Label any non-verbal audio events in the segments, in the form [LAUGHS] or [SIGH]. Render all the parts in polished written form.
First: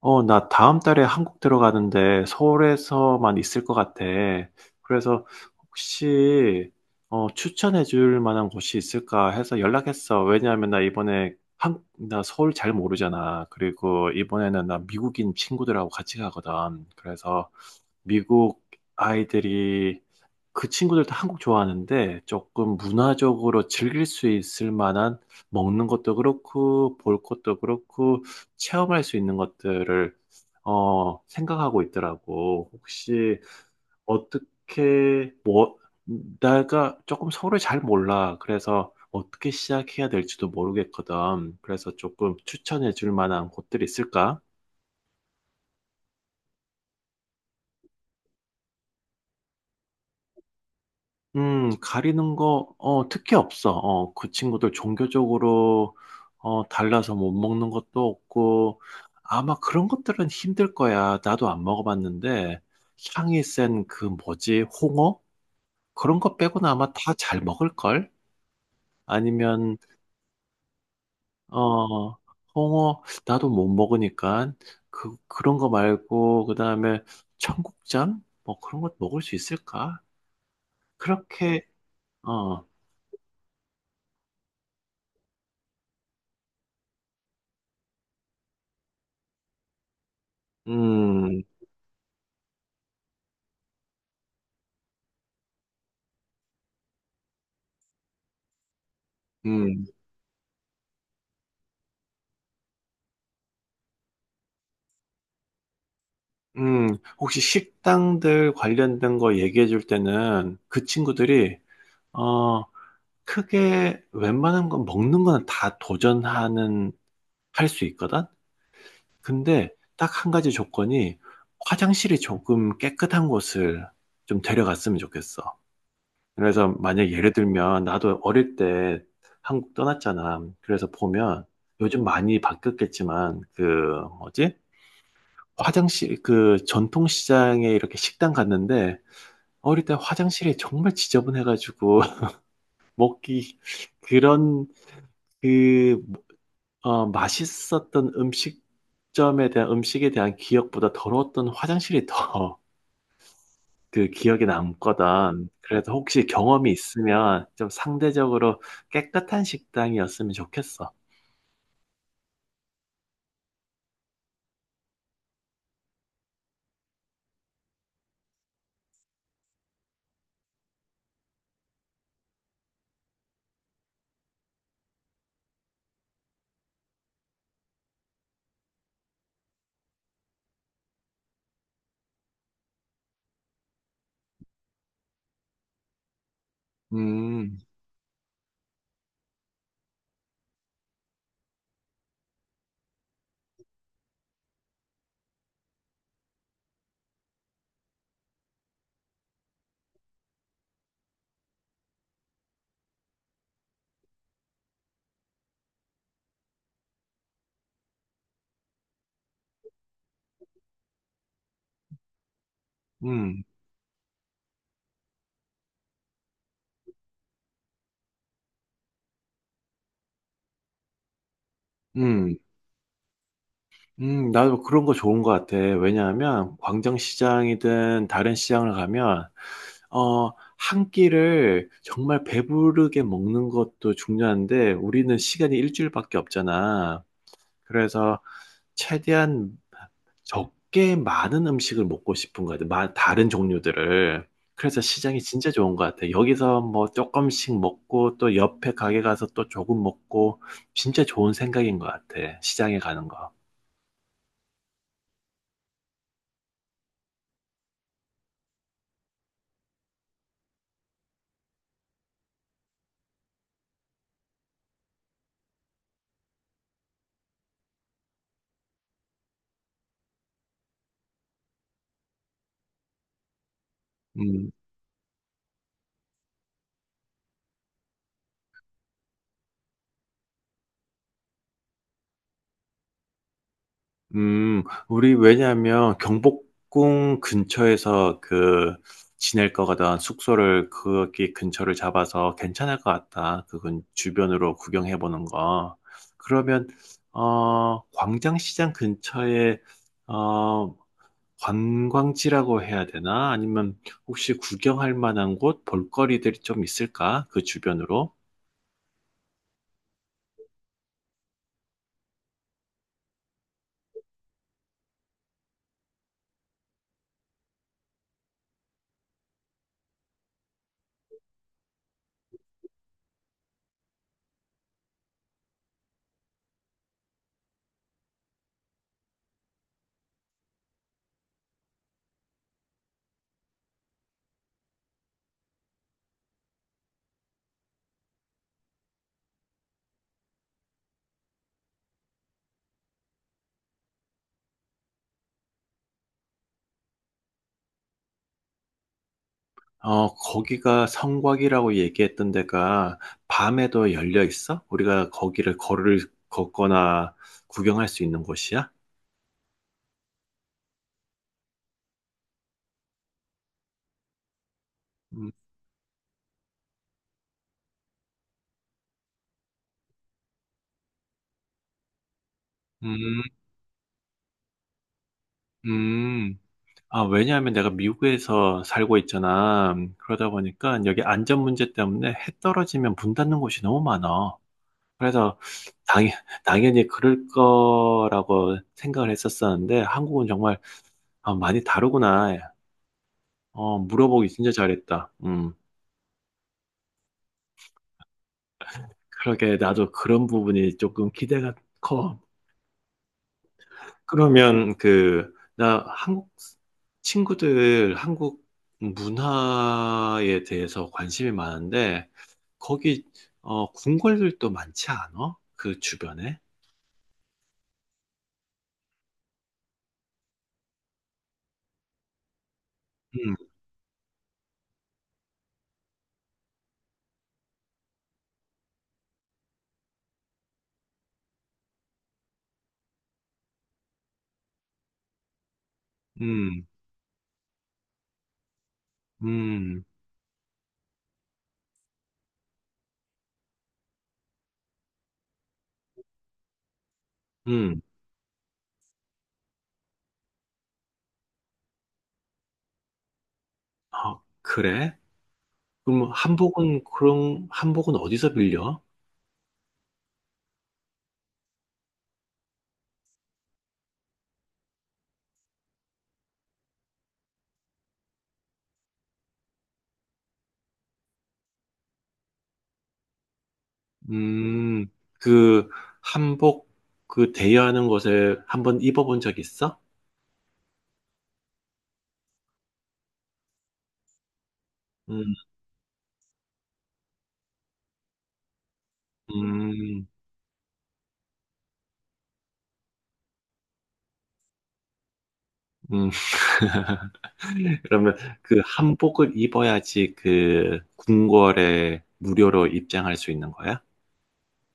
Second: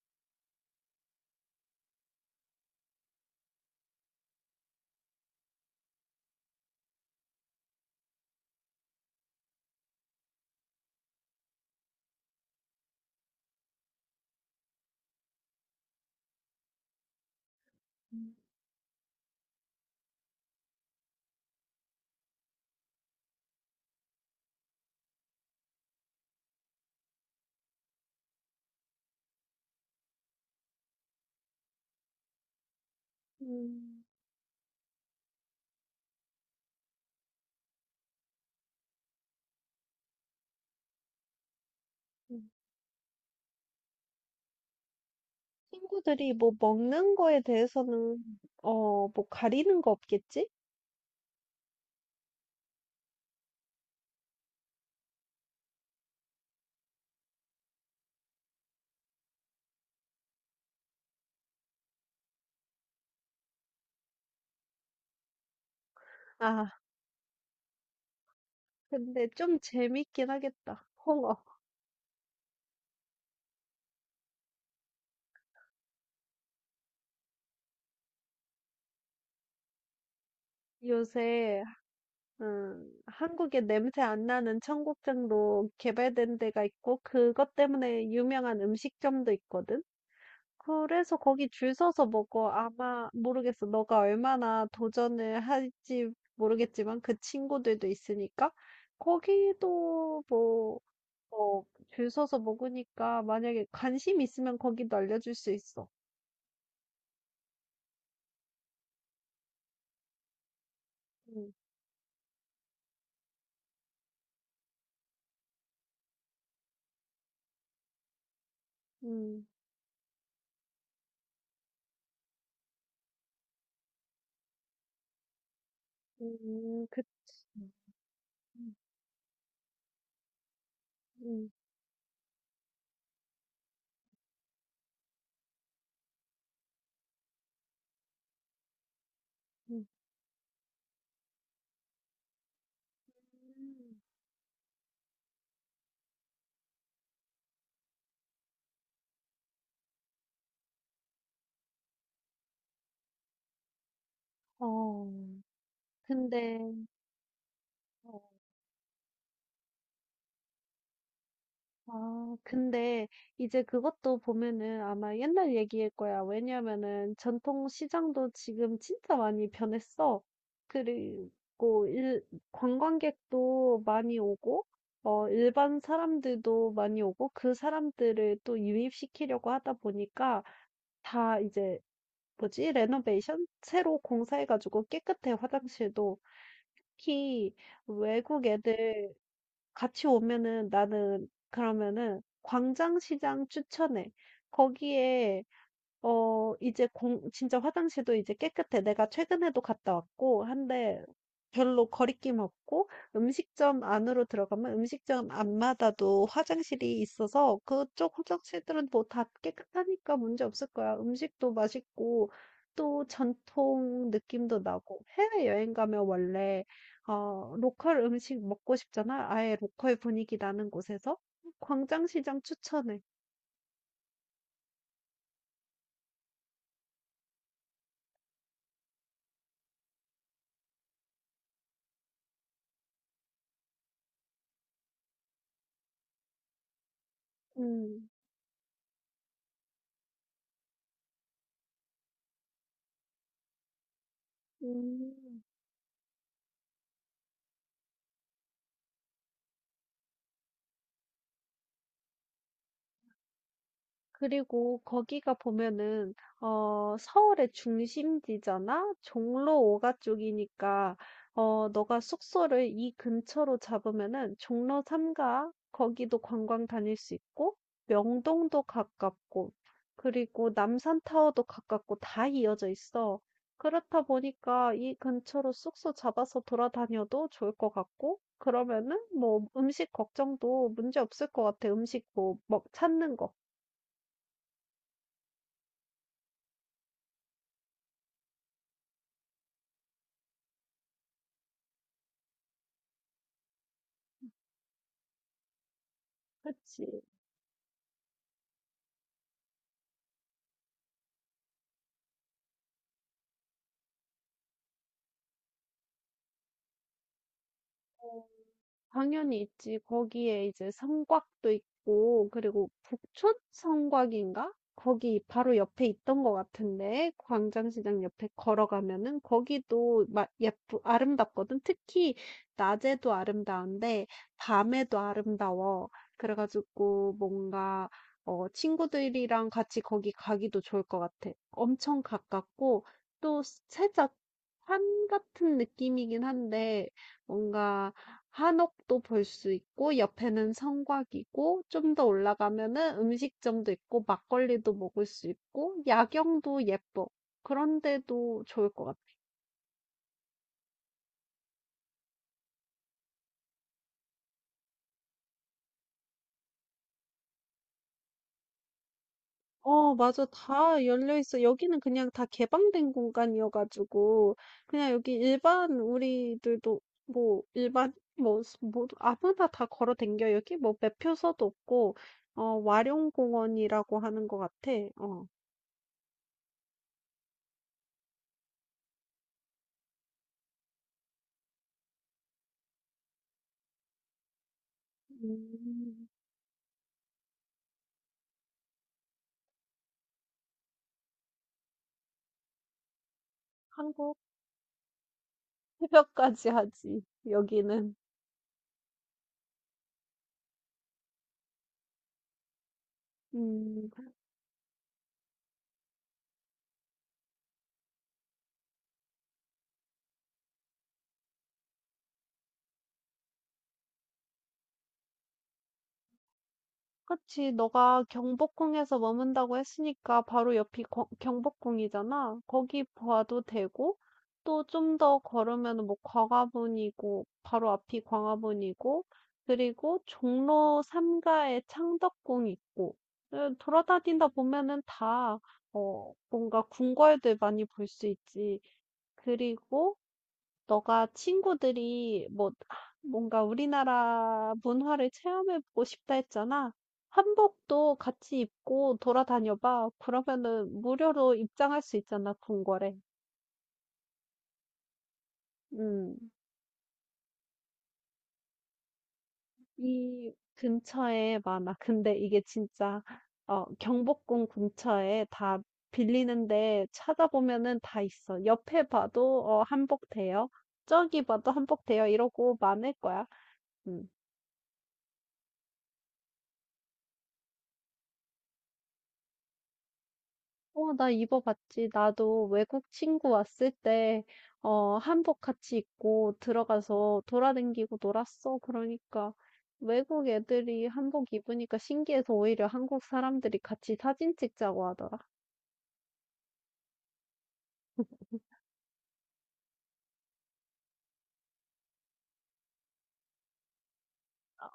나 다음 달에 한국 들어가는데 서울에서만 있을 것 같아. 그래서 혹시 추천해 줄 만한 곳이 있을까 해서 연락했어. 왜냐하면 나 서울 잘 모르잖아. 그리고 이번에는 나 미국인 친구들하고 같이 가거든. 그래서 미국 아이들이 그 친구들도 한국 좋아하는데 조금 문화적으로 즐길 수 있을 만한, 먹는 것도 그렇고 볼 것도 그렇고 체험할 수 있는 것들을 생각하고 있더라고. 혹시 음. 어떻게 뭐, 내가 조금 서울을 잘 몰라. 그래서 어떻게 시작해야 될지도 모르겠거든. 그래서 조금 음. 추천해 줄 만한 곳들이 있을까? 친구들이 뭐 먹는 거에 대해서는 뭐 가리는 거 없겠지? 가리는 거, 특히 없어. 어, 그 친구들 종교적으로, 달라서 못 먹는 것도 없고, 아마 그런 것들은 힘들 거야. 나도 안 먹어봤는데, 향이 센 그 뭐지, 홍어? 그런 거 빼고는 아, 아마 다 잘 먹을걸? 근데 좀 아니면, 재밌긴 하겠다. [LAUGHS] 홍어. 어, 홍어, 나도 못 먹으니까, 그런 거 말고, 그 다음에 청국장? 뭐 그런 것 먹을 수 있을까? 요새. 그렇게, 어, 한국에 냄새 안 나는 청국장도 개발된 데가 있고 그것 때문에 유명한 음식점도 있거든. 그래서 음, 거기 줄 서서 먹어. 아마 모르겠어. 너가 얼마나 도전을 할지 모르겠지만 그 친구들도 있으니까 음. 거기도 뭐 어, 줄 서서 먹으니까 만약에 관심 있으면 거기도 알려줄 수 있어. 혹시 식당들 관련된 거 얘기해 줄 때는 그 음, 친구들이, 어, 크게 웬만한 건 먹는 거는 할 수 있거든? 음, 근데 딱 한 가지 조건이, 화장실이 조금 깨끗한 곳을 좀 데려갔으면 좋겠어. 그래서 그치. 만약 예를 음, 들면, 나도 어릴 때 한국 떠났잖아. 그래서 보면 음. 요즘 많이 바뀌었겠지만 그 뭐지, 화장실, 그 전통시장에 이렇게 식당 갔는데 어릴 음. 때 화장실이 정말 지저분해가지고 [LAUGHS] 먹기, 그런 그 맛있었던 음식점에 대한 음식에 대한 기억보다 더러웠던 화장실이 더 [LAUGHS] 그 기억에 어, 남거든. 그래서 혹시 경험이 근데, 있으면 좀 상대적으로 깨끗한 식당이었으면 좋겠어. 근데 이제 그것도 보면은 아마 옛날 얘기일 거야. 왜냐면은 전통 시장도 지금 진짜 많이 변했어. 그리고 관광객도 많이 오고, 일반 사람들도 많이 오고, 그 사람들을 또 유입시키려고 하다 보니까 다 이제 뭐지? 레노베이션? 새로 공사해가지고 깨끗해, 화장실도. 특히 음, 외국 애들 같이 오면은 나는 그러면은 광장시장 추천해. 거기에 이제 공 진짜 화장실도 이제 깨끗해. 내가 최근에도 갔다 왔고 한데 별로 거리낌 없고 음식점 안으로 들어가면 음식점 앞마다도 화장실이 있어서 그쪽 화장실들은 뭐 다 깨끗하니까 문제 없을 거야. 음식도 맛있고 또 음, 전통 느낌도 나고 해외여행 가면 원래 로컬 음식 먹고 싶잖아. 아예 로컬 분위기 나는 곳에서 음. 광장시장 추천해. 나도 그런 거 좋은 것 같아. 왜냐하면 광장시장이든 다른 시장을 가면 어, 한 끼를 정말 배부르게 먹는 것도 중요한데 우리는 시간이 일주일밖에 없잖아. 음. 그래서 최대한 적게 많은 음식을 먹고 싶은 거 같아. 다른 종류들을. 그래서 시장이 음. 진짜 좋은 것 같아. 여기서 뭐 조금씩 먹고 또 옆에 가게 가서 또 조금 먹고, 진짜 좋은 생각인 것 같아, 시장에 가는 거. 그리고 거기가 보면은 서울의 중심지잖아. 종로 5가 쪽이니까 너가 숙소를 이 근처로 잡으면은 종로 3가 거기도 관광 다닐 수 있고 명동도 가깝고 그리고 남산타워도 가깝고 다 이어져 있어. 그렇다 음. 보니까 이 근처로 숙소 잡아서 돌아다녀도 좋을 것 같고 그러면은 뭐 음식 걱정도 문제 없을 것 같아. 음식 뭐 찾는 거. 우리 왜냐하면 경복궁 근처에서 그 지낼 거거든. 숙소를 거기 근처를 잡아서 괜찮을 것 같다, 그건 주변으로 구경해 보는 거. 그러면 그치? 어, 광장시장 근처에 어, 관광지라고 해야 되나? 아니면 혹시 구경할 만한 곳, 볼거리들이 좀 있을까, 그 주변으로? 당연히 있지. 거기에 이제 성곽도 있고, 그리고 북촌 성곽인가? 거기 바로 옆에 있던 것 같은데, 광장시장 옆에 걸어가면은 거기도 막 아름답거든. 특히 낮에도 아름다운데, 밤에도 아름다워. 그래가지고 뭔가, 친구들이랑 같이 거기 가기도 좋을 것 같아. 엄청 가깝고, 또 살짝 산 같은 느낌이긴 한데, 뭔가, 한옥도 볼 수 있고 옆에는 성곽이고 좀 더 올라가면은 음식점도 있고 막걸리도 먹을 수 있고 야경도 예뻐. 그런데도 좋을 것 같아. 어, 거기가 성곽이라고 얘기했던 데가 밤에도 열려 있어? 우리가 거기를 걸을 걷거나 구경할 수 있는 곳이야? 맞아. 다 열려 있어. 여기는 그냥 다 개방된 공간이어가지고, 그냥 여기 음, 일반, 우리들도, 뭐, 일반, 뭐, 뭐, 아무나 다 걸어 댕겨. 여기 뭐, 매표소도 없고, 음, 와룡공원이라고 하는 것 같아. 어. 음. 아, 왜냐하면 내가 미국에서 살고 있잖아. 그러다 보니까 여기 안전 문제 때문에 해 떨어지면 문 닫는 곳이 너무 많아. 그래서 당, 음, 당연히 그럴 거라고 생각을 했었었는데 한국은 정말, 아, 많이 다르구나. 어, 한국 물어보기 진짜 잘했다. 음. 새벽까지 하지, 여기는. 그러게, 나도 그런 부분이 조금 기대가 커. 음, 그러면 그, 나 한국 친구들 한국 문화에 대해서 관심이 많은데 거기 어, 궁궐들도 많지 않아, 그 주변에? 그치. 너가 경복궁에서 머문다고 했으니까 바로 옆이 거- 경복궁이잖아. 거기 음, 봐도 되고, 또 좀 더 걸으면 뭐 광화문이고, 바로 앞이 광화문이고, 그리고 종로 3가에 창덕궁 있고, 돌아다니다 보면은 다, 뭔가 음, 궁궐들 많이 볼 수 있지. 음, 그리고 너가 친구들이 뭐 뭔가 우리나라 문화를 체험해 보고 싶다 했잖아. 음. 한복도 같이 입고 돌아다녀 봐. 그러면은 무료로 입장할 수 있잖아, 궁궐에. 아, 그래? 그럼 음. 한복은 그런 한복은 어디서 빌려? 이 근처에 많아. 근데 이게 진짜 경복궁 근처에 다 빌리는데 찾아보면은 다 있어. 옆에 봐도 한복 돼요. 저기 봐도 한복 돼요. 이러고 많을 거야. 음. 음, 그 한복 그 대여하는 곳에 한번 입어본 적 있어? 나 입어봤지. 나도 외국 친구 왔을 때, 음. 한복 같이 입고 들어가서 돌아다니고 놀았어. 그러니까 음, 외국 애들이 한복 입으니까 신기해서 오히려 한국 사람들이 같이 사진 찍자고 하더라. 음. [LAUGHS] 그러면 그 한복을 입어야지 그 궁궐에 무료로 입장할 수 있는 거야?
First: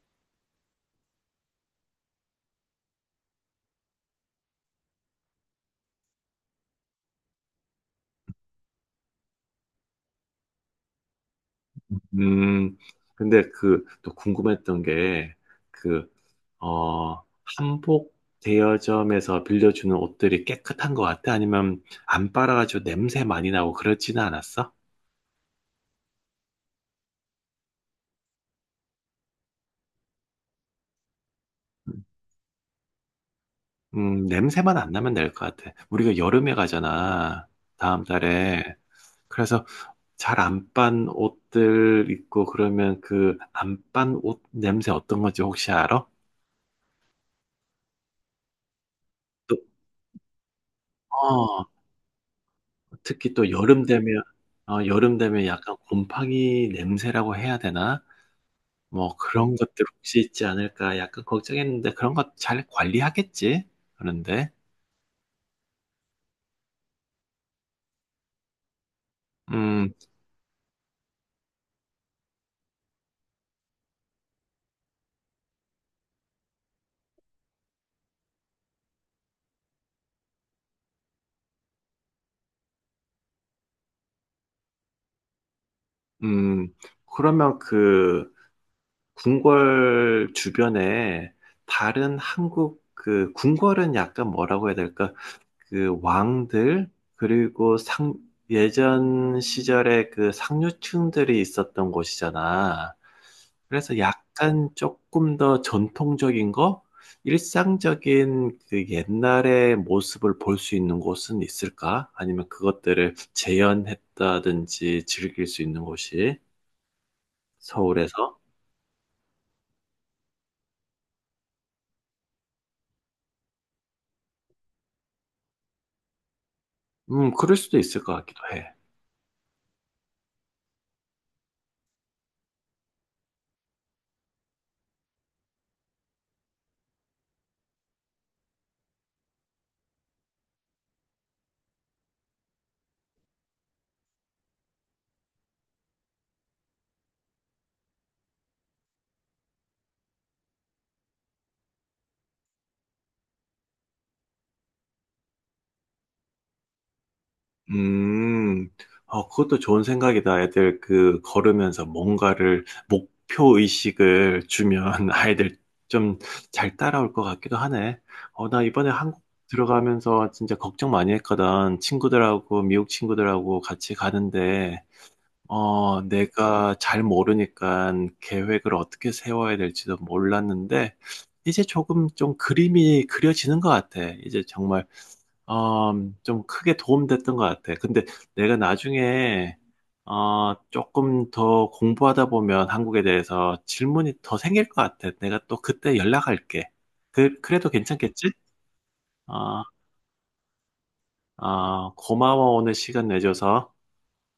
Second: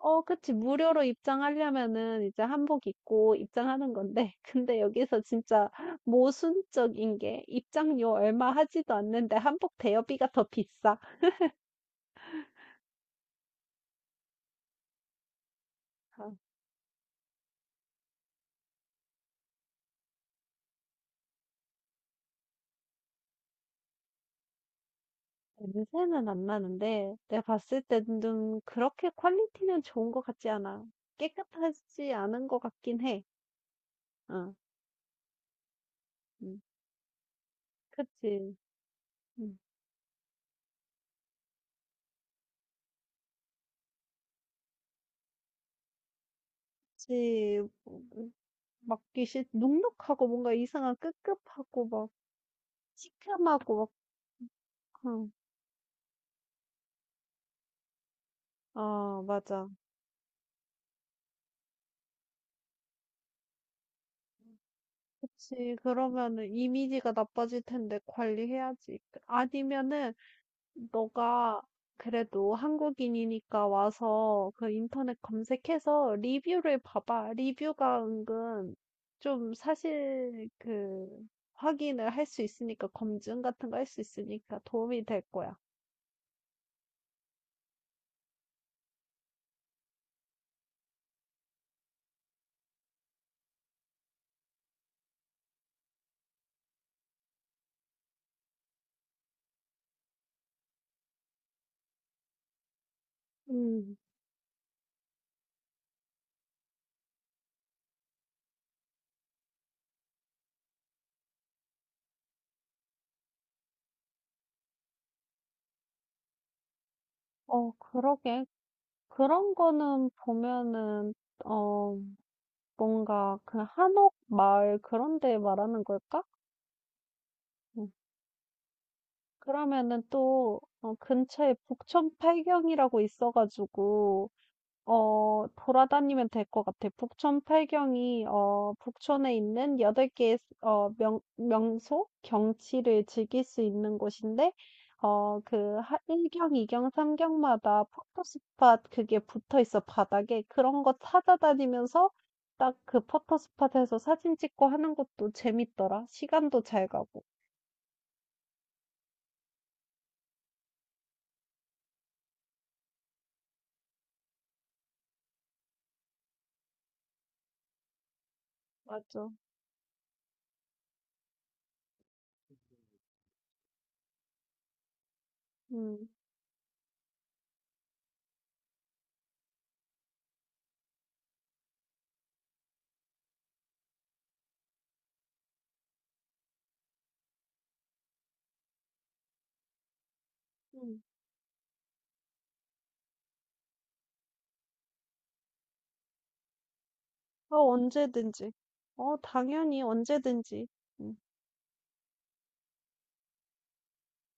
그치. 무료로 입장하려면은 이제 한복 입고 입장하는 건데. [LAUGHS] 근데 여기서 진짜 모순적인 게 입장료 얼마 하지도 않는데 한복 대여비가 더 비싸. 음, 근데 그 또 궁금했던 게 그, 어, 한복 대여점에서 빌려주는 옷들이 깨끗한 것 같아? 아니면 안 빨아가지고 냄새 많이 나고 그렇지는 않았어? 냄새는 안 나는데 내가 봤을 때는 좀 그렇게 퀄리티는 좋은 것 같지 않아. 깨끗하지 않은 것 같긴 해. 어, 냄새만 안 나면 될 것 같아. 우리가 여름에 음, 가잖아, 다음 그치. 달에. 음. 그래서 잘 안 빤 옷들 입고 그러면 그 안 빤 옷 냄새 어떤 건지 혹시 알아? 그치. 음, 또 눅눅하고 뭔가 이상한 어. 끄급하고 막 특히 또 시큼하고 여름 막, 되면, 응. 약간 곰팡이 냄새라고 해야 되나? 뭐 아, 그런 맞아. 것들 혹시 있지 않을까 약간 걱정했는데, 그런 거 잘 관리하겠지? 그런데 그치. 그러면은 이미지가 나빠질 텐데 관리해야지. 음, 아니면은 너가 그래도 한국인이니까 와서 그 인터넷 검색해서 리뷰를 봐봐. 리뷰가 은근 좀 사실 그 확인을 할 수 있으니까 검증 같은 거 할 수 있으니까 도움이 될 거야. 음. 그러면 그 궁궐 주변에, 다른 한국 그 궁궐은 약간 뭐라고 해야 될까? 그 왕들, 그리고 상, 예전 시절에 그 상류층들이 있었던 곳이잖아. 음, 그래서 약간 조금 더 전통적인 거? 일상적인 그 옛날의 모습을 볼 수 있는 곳은 있을까? 아니면 그것들을 재현했다든지 즐길 수 있는 곳이 서울에서? 그러게. 그런 거는 보면은, 어, 뭔가 그 한옥 마을 그런 데 말하는 걸까? 그럴 수도 음, 있을 것 같기도 해. 그러면은 또, 근처에 북촌 팔경이라고 있어가지고, 돌아다니면 될 것 같아. 북촌 팔경이 북촌에 있는 8개의 명소, 경치를 즐길 수 있는 곳인데 그 1경, 2경, 3경마다 포토스팟 그게 붙어 있어 바닥에. 그런 거 찾아다니면서 딱 그 포토스팟에서 사진 찍고 하는 것도 재밌더라. 시간도 잘 가고. 음, 어, 그것도 좋은 생각이다. 애들 그 걸으면서 뭔가를 목표 의식을 주면 [LAUGHS] 아이들 좀 잘 따라올 것 같기도 하네. 어, 나 이번에 한국 맞아. 들어가면서 진짜 걱정 많이 했거든. 친구들하고 미국 친구들하고 같이 가는데 어, 음. 내가 잘 모르니까 계획을 어떻게 세워야 될지도 몰랐는데 이제 조금 좀 그림이 그려지는 것 같아. 이제 정말 어, 좀 크게 도움됐던 것 같아. 근데 내가 나중에 어, 음. 조금 더 공부하다 보면 한국에 대해서 질문이 더 생길 것 같아. 내가 또 그때 연락할게. 그래도 괜찮겠지? 언제든지. 어, 당연히 언제든지. 어, 고마워, 오늘 시간 내줘서.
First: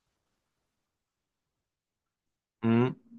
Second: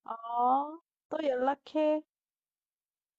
어, 또 연락해. 음.